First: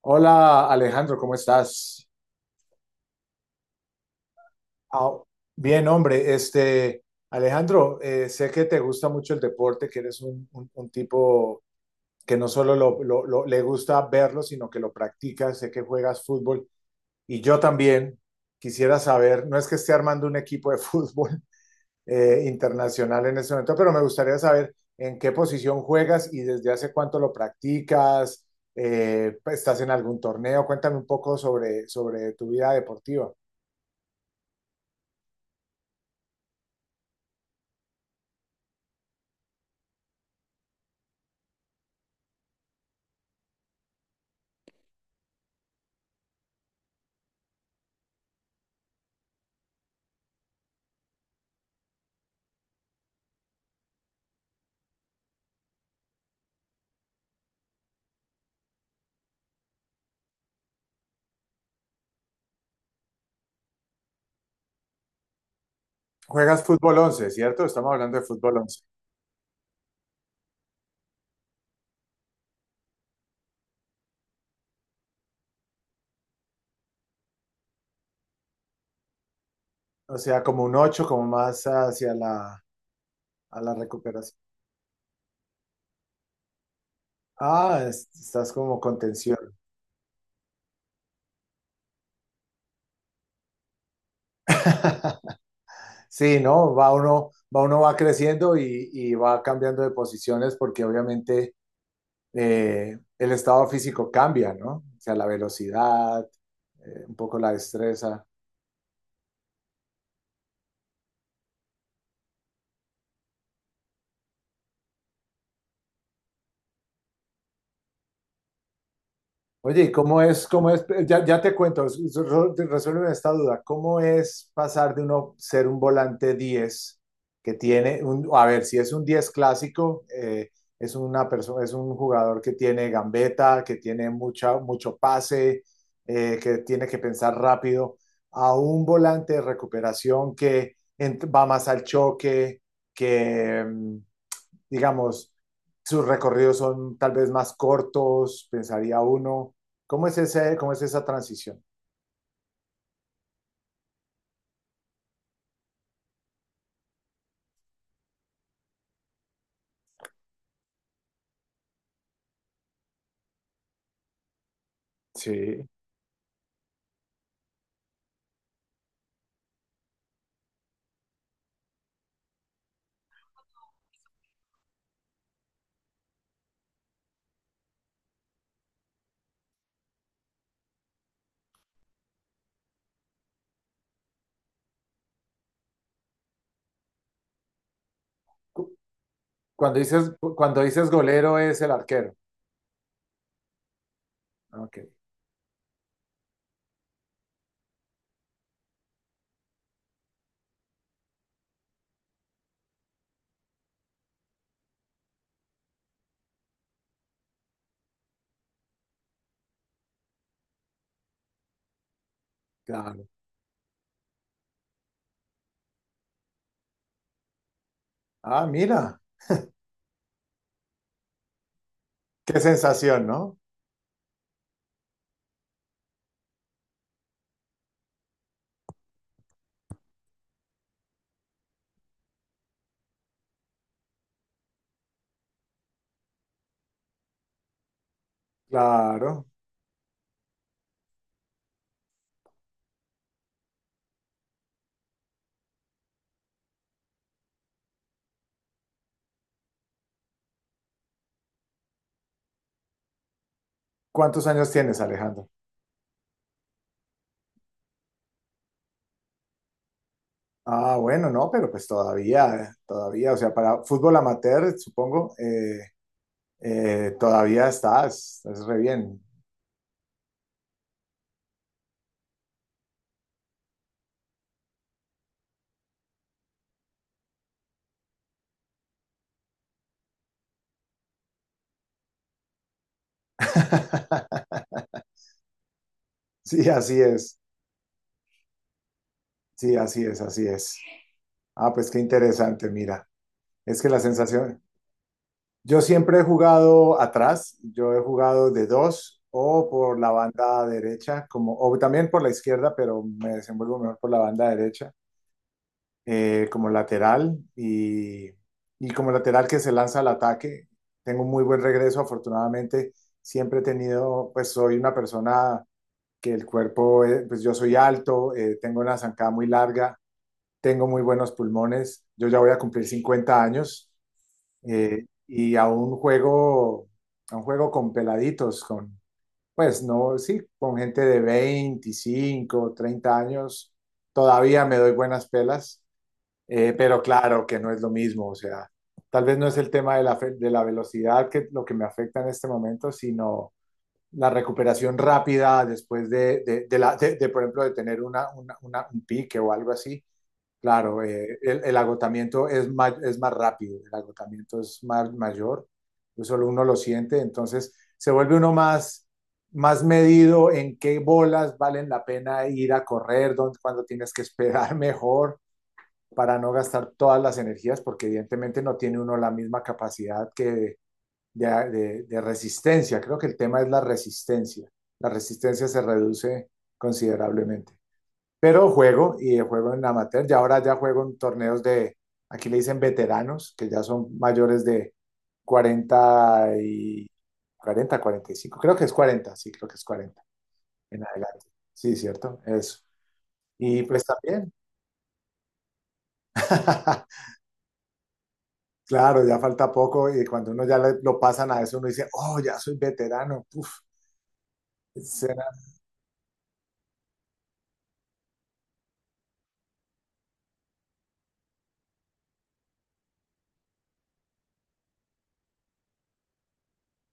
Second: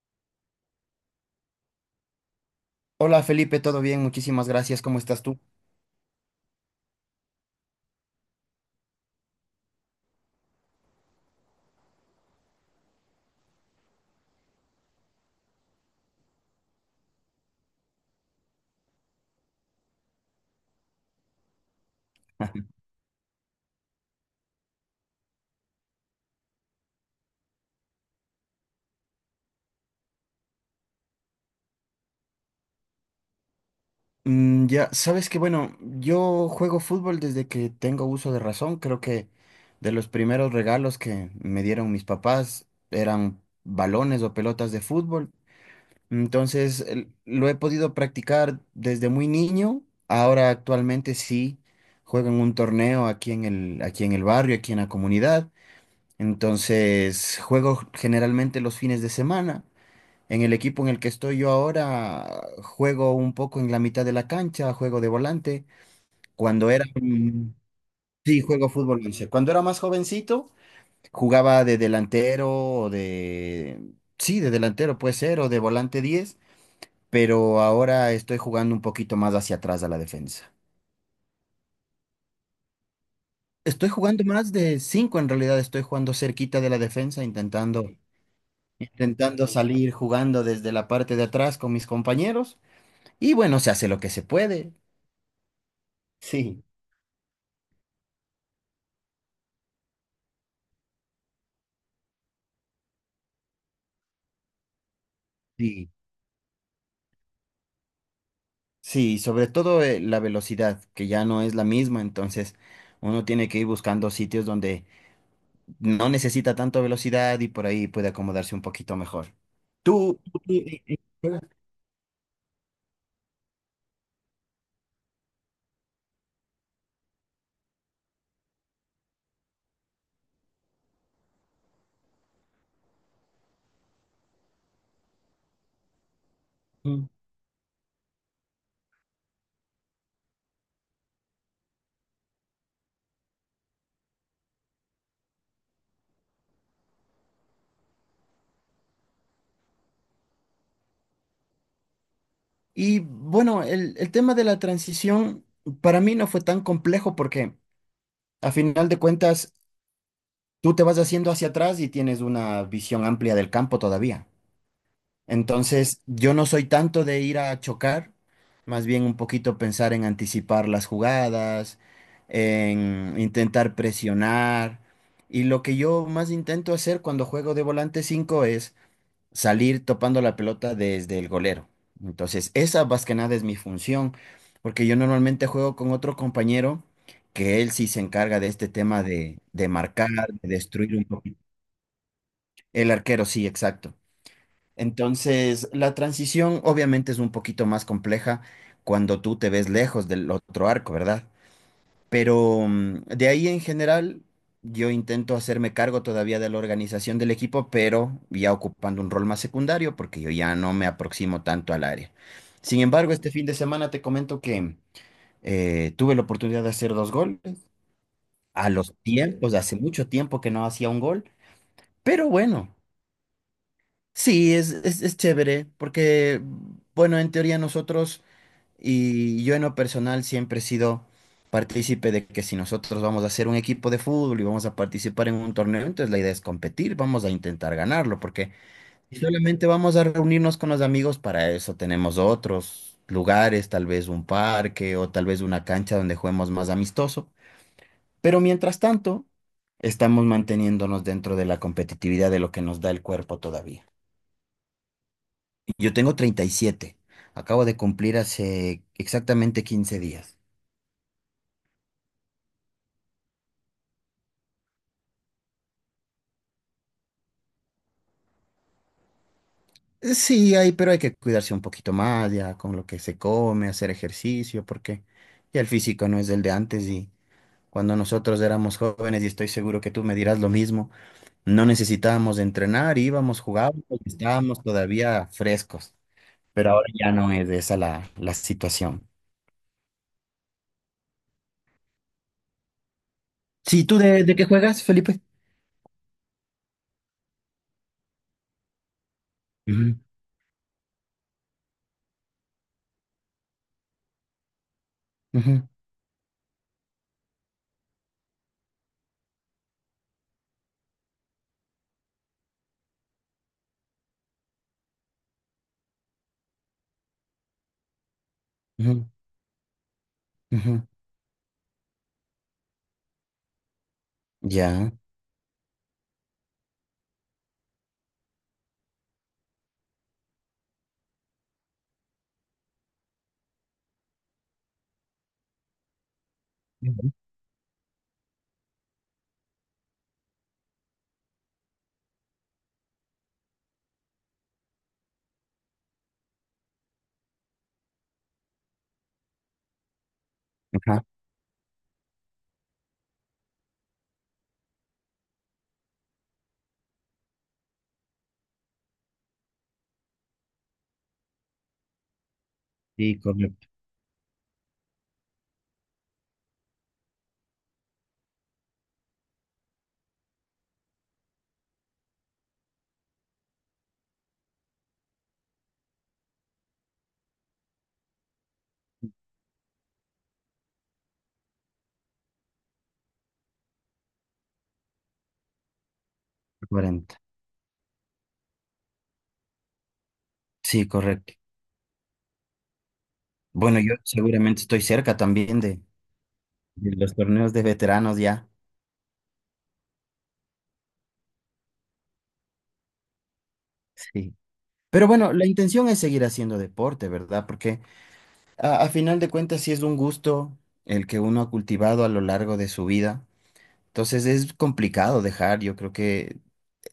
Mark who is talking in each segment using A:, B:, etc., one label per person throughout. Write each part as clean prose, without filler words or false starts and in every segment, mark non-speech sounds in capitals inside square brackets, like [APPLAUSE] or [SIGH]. A: Hola Alejandro, ¿cómo estás?
B: Hola Felipe, ¿todo bien? Muchísimas gracias. ¿Cómo
A: Ah,
B: estás tú?
A: bien, hombre, este Alejandro, sé que te gusta mucho el deporte, que eres un tipo que no solo le gusta verlo, sino que lo practica, sé que juegas fútbol y yo también quisiera saber, no es que esté armando un equipo de [LAUGHS] fútbol
B: [LAUGHS]
A: internacional en este momento, pero me gustaría saber en qué posición juegas y desde hace cuánto lo practicas, estás en algún torneo, cuéntame un poco sobre tu vida deportiva.
B: Ya, sabes que bueno, yo juego fútbol desde que tengo uso de razón. Creo que de los primeros regalos que me dieron mis papás eran balones o pelotas de fútbol. Entonces, lo he podido practicar desde muy niño. Ahora actualmente sí juego en un torneo aquí aquí en el barrio, aquí en la comunidad. Entonces, juego generalmente los fines de semana. En el equipo en el que estoy yo ahora, juego un poco en la mitad de la cancha, juego de volante.
A: Juegas
B: Cuando era,
A: fútbol 11,
B: mm,
A: ¿cierto? Estamos hablando de
B: sí,
A: fútbol
B: juego
A: once.
B: fútbol once. Cuando era más jovencito, jugaba de delantero sí, de delantero puede ser, o de volante 10, pero ahora estoy jugando un poquito más hacia atrás a la
A: O sea,
B: defensa.
A: como un 8, como más hacia a la
B: Estoy jugando
A: recuperación.
B: más de 5 en realidad, estoy jugando cerquita de la defensa,
A: Ah, estás como contención.
B: intentando salir jugando desde la parte de atrás con mis compañeros. Y bueno, se hace lo que se puede.
A: [LAUGHS] Sí,
B: Sí.
A: ¿no? Va uno va creciendo y va cambiando de posiciones porque obviamente el estado físico cambia, ¿no? O sea, la
B: Sí,
A: velocidad, un poco la destreza.
B: sí, sobre todo la velocidad, que ya no es la misma, entonces uno tiene que ir buscando sitios donde no necesita tanta velocidad y por ahí puede acomodarse un poquito mejor.
A: Oye, ¿y
B: Tú,
A: cómo
B: tú-
A: es,
B: tú,
A: cómo es, ya, ya te cuento, resuélveme esta duda? ¿Cómo es pasar de uno ser un volante diez que tiene, a ver, si es un 10 clásico, es una persona, es un jugador que tiene gambeta, que tiene mucho pase, que tiene que
B: Mm.
A: pensar rápido, a un volante de recuperación que va más al choque, que, digamos, sus recorridos son tal vez más cortos, pensaría uno? ¿Cómo es ese, cómo es esa transición?
B: Y bueno, el tema de la transición para mí no fue tan complejo porque a final de cuentas tú te vas haciendo hacia atrás y tienes una visión amplia del campo todavía.
A: Sí.
B: Entonces, yo no soy tanto de ir a chocar, más bien un poquito pensar en anticipar las jugadas, en intentar presionar. Y lo que yo más intento hacer cuando juego de volante 5 es salir topando la pelota desde el golero. Entonces, esa más que nada es mi función, porque yo normalmente juego con otro compañero que él sí se encarga de este
A: Cu-
B: tema de
A: Cuando
B: marcar,
A: dices,
B: de
A: cuando dices
B: destruir un poquito.
A: golero es el arquero.
B: El arquero, sí, exacto.
A: Ah, ok,
B: Entonces, la transición obviamente es un poquito más compleja cuando tú te ves lejos del otro arco, ¿verdad? Pero de ahí en general, yo intento hacerme cargo todavía de la organización del equipo, pero ya ocupando un rol más secundario porque yo ya no me aproximo tanto al área. Sin
A: claro.
B: embargo, este fin de semana te comento que tuve la oportunidad de hacer dos goles
A: Ah,
B: a los
A: mira,
B: tiempos, hace mucho tiempo que no hacía un gol, pero
A: qué
B: bueno.
A: sensación, ¿no?
B: Sí, es chévere, porque, bueno, en teoría nosotros y yo en lo personal siempre he sido partícipe de que si nosotros vamos a hacer un equipo de fútbol y vamos a participar en un torneo, entonces la idea es competir, vamos a intentar ganarlo, porque si
A: Claro.
B: solamente vamos a reunirnos con los amigos, para eso tenemos otros lugares, tal vez un parque o tal vez una cancha donde juguemos más amistoso, pero mientras tanto, estamos manteniéndonos dentro de la competitividad de lo que nos da el cuerpo todavía.
A: ¿Cuántos años tienes, Alejandro?
B: Yo tengo 37. Acabo de cumplir hace exactamente 15 días.
A: Ah, bueno, no, pero pues todavía, todavía, o sea, para fútbol amateur, supongo, todavía estás re bien.
B: Sí, hay, pero hay que cuidarse un poquito más ya con lo que se come, hacer ejercicio, porque ya el físico no es el de antes y cuando nosotros éramos jóvenes, y estoy seguro que tú me dirás lo mismo, no necesitábamos entrenar, íbamos, jugábamos, y
A: [LAUGHS]
B: estábamos todavía frescos,
A: Sí,
B: pero
A: así
B: ahora ya
A: es,
B: no es esa la situación.
A: sí, así es, así es. Ah, pues qué interesante, mira. Es que la
B: Sí, ¿tú de
A: sensación,
B: qué juegas, Felipe?
A: yo siempre he jugado atrás, yo he jugado de dos o por la
B: Ujú,
A: banda derecha, como, o también por la izquierda, pero me desenvuelvo mejor por la banda derecha,
B: ujú,
A: como lateral y como lateral que se lanza al ataque. Tengo un muy buen regreso, afortunadamente. Siempre he tenido, pues soy una persona que el cuerpo, pues yo soy alto, tengo una
B: ujú,
A: zancada muy larga, tengo muy
B: ujú.
A: buenos pulmones. Yo ya voy a cumplir 50 años. eh,
B: Ya.
A: y a un juego, a un juego con peladitos, pues no, sí, con gente de 25 30 años, todavía me doy buenas pelas, pero
B: Ujú.
A: claro que no es lo mismo, o sea, tal vez no es el tema de la, de la velocidad que lo que me afecta en este momento, sino la recuperación rápida después de la, de, por ejemplo, de tener un pique o algo así. Claro,
B: Ajá.
A: el agotamiento es más rápido, el agotamiento es más mayor, eso solo uno lo siente, entonces se vuelve uno más, más medido en qué bolas valen la pena ir a correr,
B: Sí,
A: dónde, cuándo
B: correcto.
A: tienes que esperar [LAUGHS] mejor para no gastar todas las energías, porque evidentemente no tiene uno la misma capacidad que de resistencia. Creo que el tema es la resistencia. La resistencia se reduce considerablemente. Pero juego y juego en amateur. Y ahora ya juego en torneos de, aquí le dicen veteranos, que ya son mayores de 40 y,
B: Cuarenta.
A: cuarenta, cuarenta y cinco. Creo que es cuarenta, sí, creo que es 40 en
B: Sí,
A: adelante.
B: correcto.
A: Sí, cierto, eso. Y
B: Bueno,
A: pues
B: yo
A: también,
B: seguramente estoy cerca también de
A: [LAUGHS]
B: los torneos de veteranos ya.
A: claro, ya falta poco y cuando uno ya lo pasan a eso, uno dice, oh, ya soy veterano. Uf,
B: Sí. Pero bueno, la intención es seguir haciendo deporte, ¿verdad? Porque a final de cuentas sí es un gusto el que uno ha cultivado a lo largo de su vida. Entonces es complicado dejar. Yo creo que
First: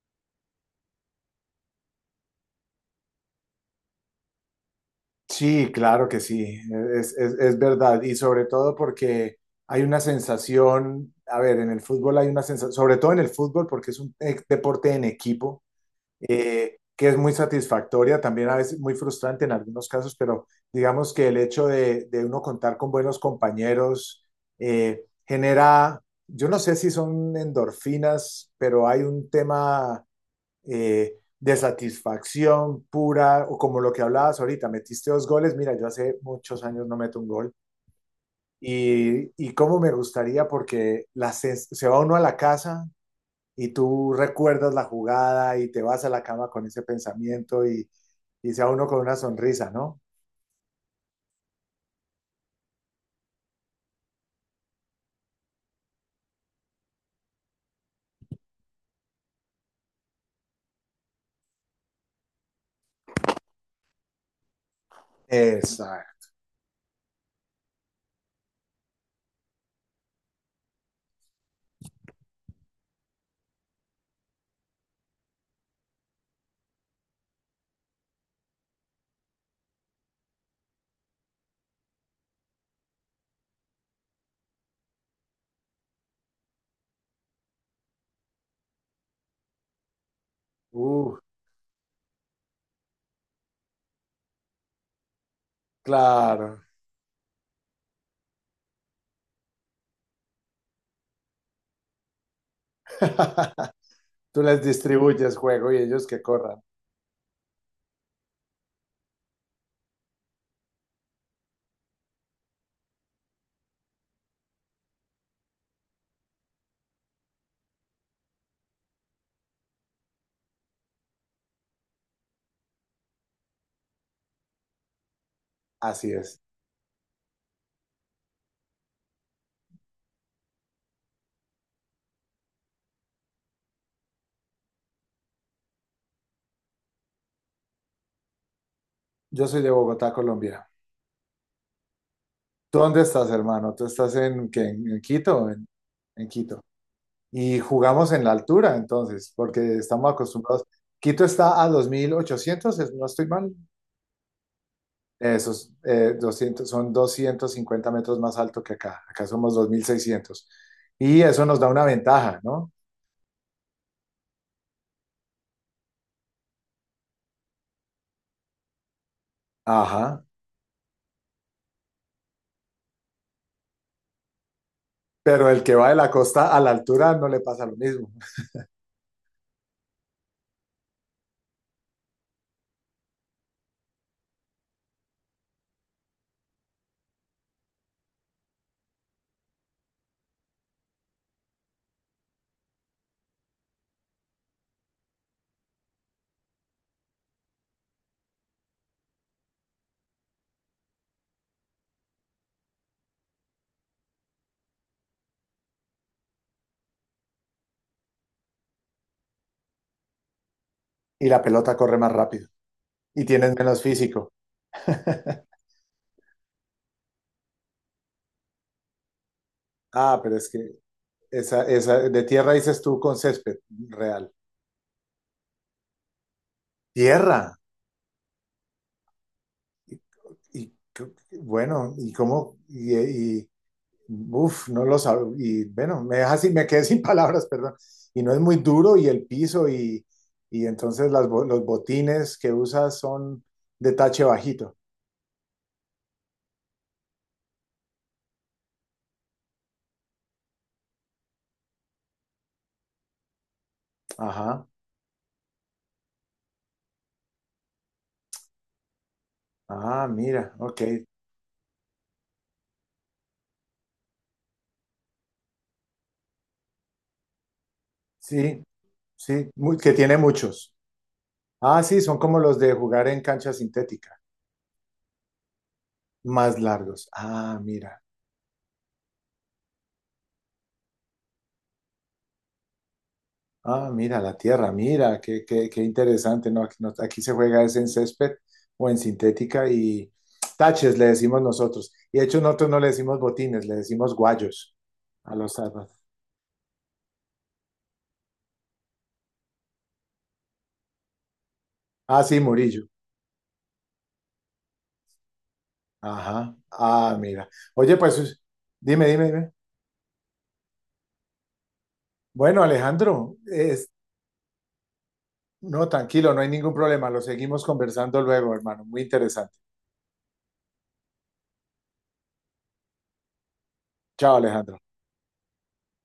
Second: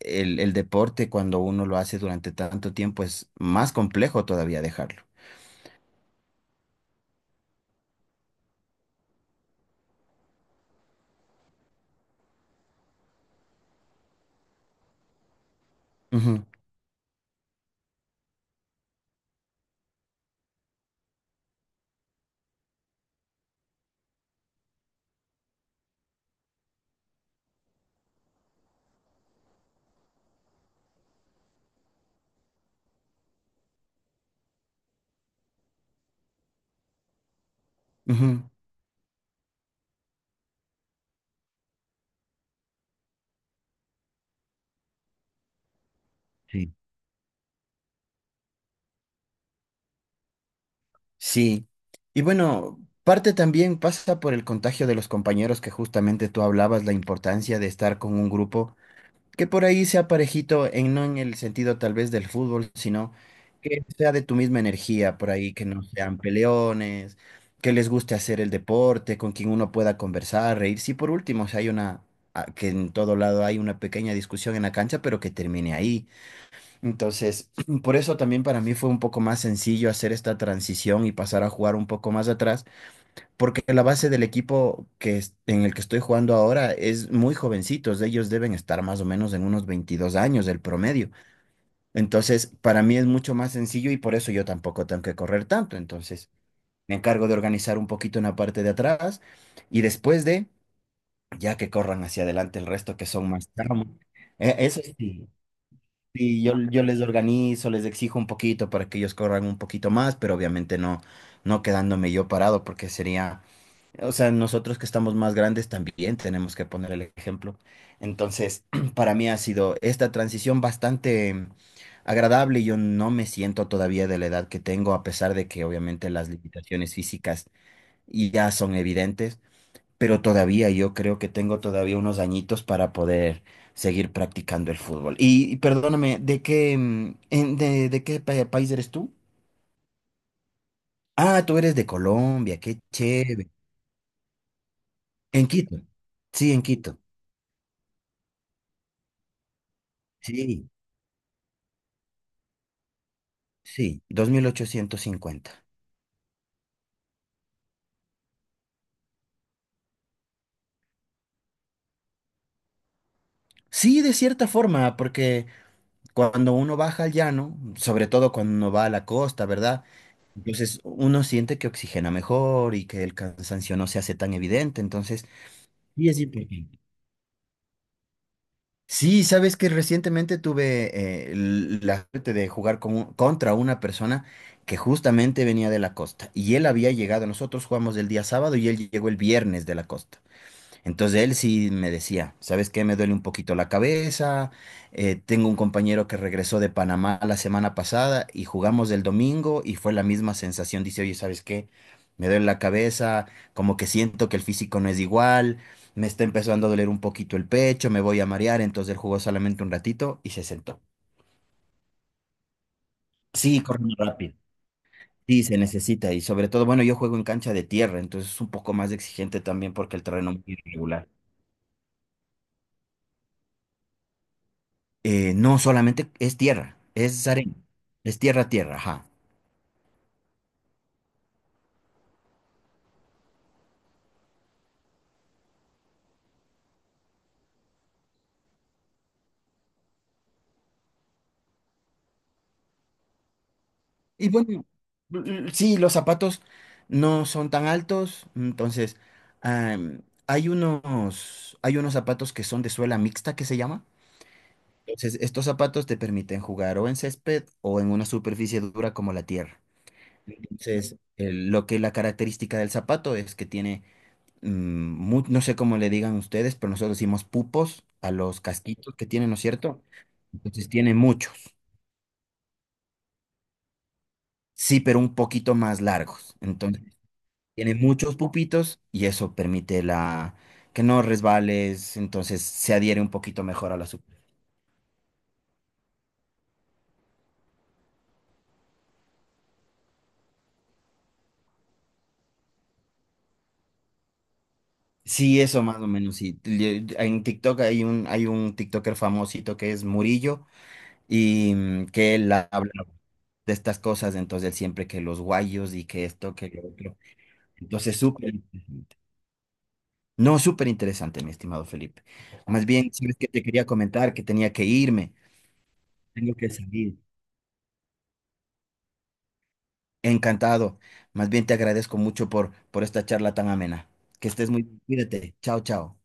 B: el deporte cuando uno lo hace durante tanto tiempo es más complejo todavía dejarlo.
A: sí, claro que sí, es verdad. Y sobre todo porque hay una sensación, a ver, en el fútbol hay una sensación, sobre todo en el fútbol porque es un deporte en equipo,
B: Ujú,
A: que es muy satisfactoria, también a veces muy frustrante en algunos casos, pero digamos que el hecho de uno contar con buenos compañeros genera, yo no sé si son endorfinas, pero hay un tema de satisfacción pura, o como lo que hablabas ahorita, metiste dos goles, mira, yo hace muchos años no meto un gol,
B: ujú.
A: y cómo me gustaría, porque la se va uno a la casa y tú recuerdas la jugada y te vas a la cama con
B: Sí.
A: ese pensamiento y se va uno con una sonrisa, ¿no?
B: Sí, y bueno, parte también pasa por el contagio de los compañeros que justamente tú hablabas, la importancia de estar con un grupo que por ahí sea parejito, no en el sentido tal vez del fútbol, sino que sea de tu misma energía por ahí, que no sean
A: Exacto.
B: peleones, que les guste hacer el deporte, con quien uno pueda conversar, reírse. Y por último, si hay una, a- que en todo lado hay una pequeña discusión en la cancha, pero que termine ahí, entonces, [CLEARS THROAT] por eso también para mí fue un poco más sencillo hacer esta transición y pasar a jugar un poco más atrás, porque la base del equipo en el que estoy jugando ahora es muy jovencitos, ellos deben estar más o menos en unos 22 años el promedio.
A: Uh,
B: Entonces, para mí es mucho más sencillo y por eso yo tampoco tengo que correr tanto. Entonces,
A: claro.
B: me encargo de organizar un poquito en la parte de atrás y ya que corran hacia adelante el resto que son más
A: [LAUGHS]
B: tramos.
A: Tú les
B: Eso sí,
A: distribuyes juego y ellos que
B: y
A: corran.
B: yo les organizo, les exijo un poquito para que ellos corran un poquito más, pero obviamente no, no quedándome yo parado, porque sería, o sea, nosotros que estamos más grandes también tenemos que poner el ejemplo. Entonces, [CLEARS THROAT] para mí ha sido esta transición bastante agradable. Yo no me siento todavía de la edad que tengo, a pesar de que obviamente
A: Así
B: las
A: es.
B: limitaciones físicas ya son evidentes, pero todavía yo creo que tengo todavía unos añitos para poder seguir practicando el fútbol. Y perdóname, ¿de qué, de qué país eres tú?
A: Yo soy de Bogotá, Colombia.
B: Ah, tú eres de Colombia,
A: ¿Tú
B: qué
A: dónde estás,
B: chévere.
A: hermano? ¿Tú estás en, qué, en
B: En
A: Quito? En,
B: Quito.
A: en
B: Sí,
A: Quito.
B: en Quito.
A: Y jugamos en la altura, entonces, porque estamos acostumbrados.
B: Sí,
A: Quito está a 2.800, no estoy mal.
B: sí, 2850.
A: Esos 200, son 250 metros más alto que acá. Acá somos dos mil seiscientos. Y eso nos da una ventaja, ¿no?
B: Sí, de cierta forma, porque cuando uno baja al llano, sobre todo cuando uno va a la costa, ¿verdad?
A: Ajá.
B: Entonces uno siente que oxigena mejor y que el cansancio no se hace tan evidente. Entonces,
A: Pero el que va de
B: sí
A: la
B: es
A: costa a la
B: importante.
A: altura no le pasa lo mismo.
B: Sí, sabes que recientemente tuve la suerte de jugar contra una persona que justamente venía de la costa y él había llegado, nosotros jugamos el día sábado y él llegó el viernes de la costa. Entonces él sí me decía, ¿sabes qué? Me duele un poquito la cabeza, tengo un compañero que regresó de Panamá la semana pasada y jugamos el domingo y fue la misma sensación. Dice, oye, ¿sabes qué? Me duele la cabeza, como que siento que el físico no es igual, me está empezando a doler un poquito el pecho, me voy a marear. Entonces él jugó solamente un ratito y se sentó.
A: Y la pelota corre más rápido. Y tienes
B: Sí, corre
A: menos
B: muy
A: físico.
B: rápido. Sí,
A: [LAUGHS]
B: se necesita y sobre todo, bueno, yo juego en cancha de tierra, entonces es un poco más exigente también porque el
A: Ah,
B: terreno
A: pero
B: es
A: es
B: muy
A: que
B: irregular.
A: esa de tierra dices tú con césped real.
B: No solamente es tierra, es arena,
A: Tierra.
B: es tierra, tierra, ajá.
A: Y, y co- bueno, y cómo, y uf, no lo Y bueno, me deja así, me quedé [LAUGHS] sin palabras, perdón. Y no es muy duro, y el piso, y entonces las, los botines que usas son de tache
B: Y bueno,
A: bajito.
B: sí, los zapatos no son tan altos, entonces hay unos zapatos que son de suela mixta que se llama.
A: Ajá.
B: Entonces, estos zapatos te permiten jugar o en césped o en una superficie dura como la tierra.
A: Ah, mira, ok.
B: Entonces, el- lo que la característica del zapato es que tiene, no sé cómo le digan ustedes, pero nosotros decimos pupos a los
A: Sí,
B: casquitos que tienen, ¿no es
A: sí,
B: cierto?
A: que tiene
B: Entonces
A: muchos.
B: tiene mucho.
A: Ah, sí, son como los de jugar en cancha sintética,
B: Sí, pero un poquito más largos.
A: más
B: Entonces,
A: largos. Ah,
B: tiene
A: mira.
B: muchos pupitos y eso permite la que no resbales, entonces se adhiere un poquito mejor a la
A: Ah, mira, la tierra, mira, qué, qué, qué interesante, ¿no? Aquí, aquí se juega es en césped o en sintética y taches le decimos nosotros. Y de hecho nosotros no le decimos botines, le decimos guayos a
B: sí,
A: los
B: eso más o
A: árboles.
B: menos, sí. En TikTok hay un TikToker famosito que es Murillo y que
A: Ah, sí,
B: habla
A: Murillo.
B: de estas cosas, entonces él siempre que los guayos y que esto, que
A: Ajá.
B: lo otro.
A: Ah, mira. Oye,
B: Entonces, súper
A: pues
B: interesante.
A: dime, dime, dime.
B: No, súper interesante, mi estimado Felipe.
A: Bueno,
B: Más bien, sabes que
A: Alejandro,
B: te quería comentar que tenía que irme,
A: no, tranquilo,
B: tengo
A: no hay
B: que
A: ningún
B: salir.
A: problema. Lo seguimos conversando luego, hermano. Muy interesante.
B: Encantado. Más bien te agradezco mucho por esta charla tan amena. Que
A: Chao,
B: estés muy
A: Alejandro.
B: bien. Cuídate. Chao, chao.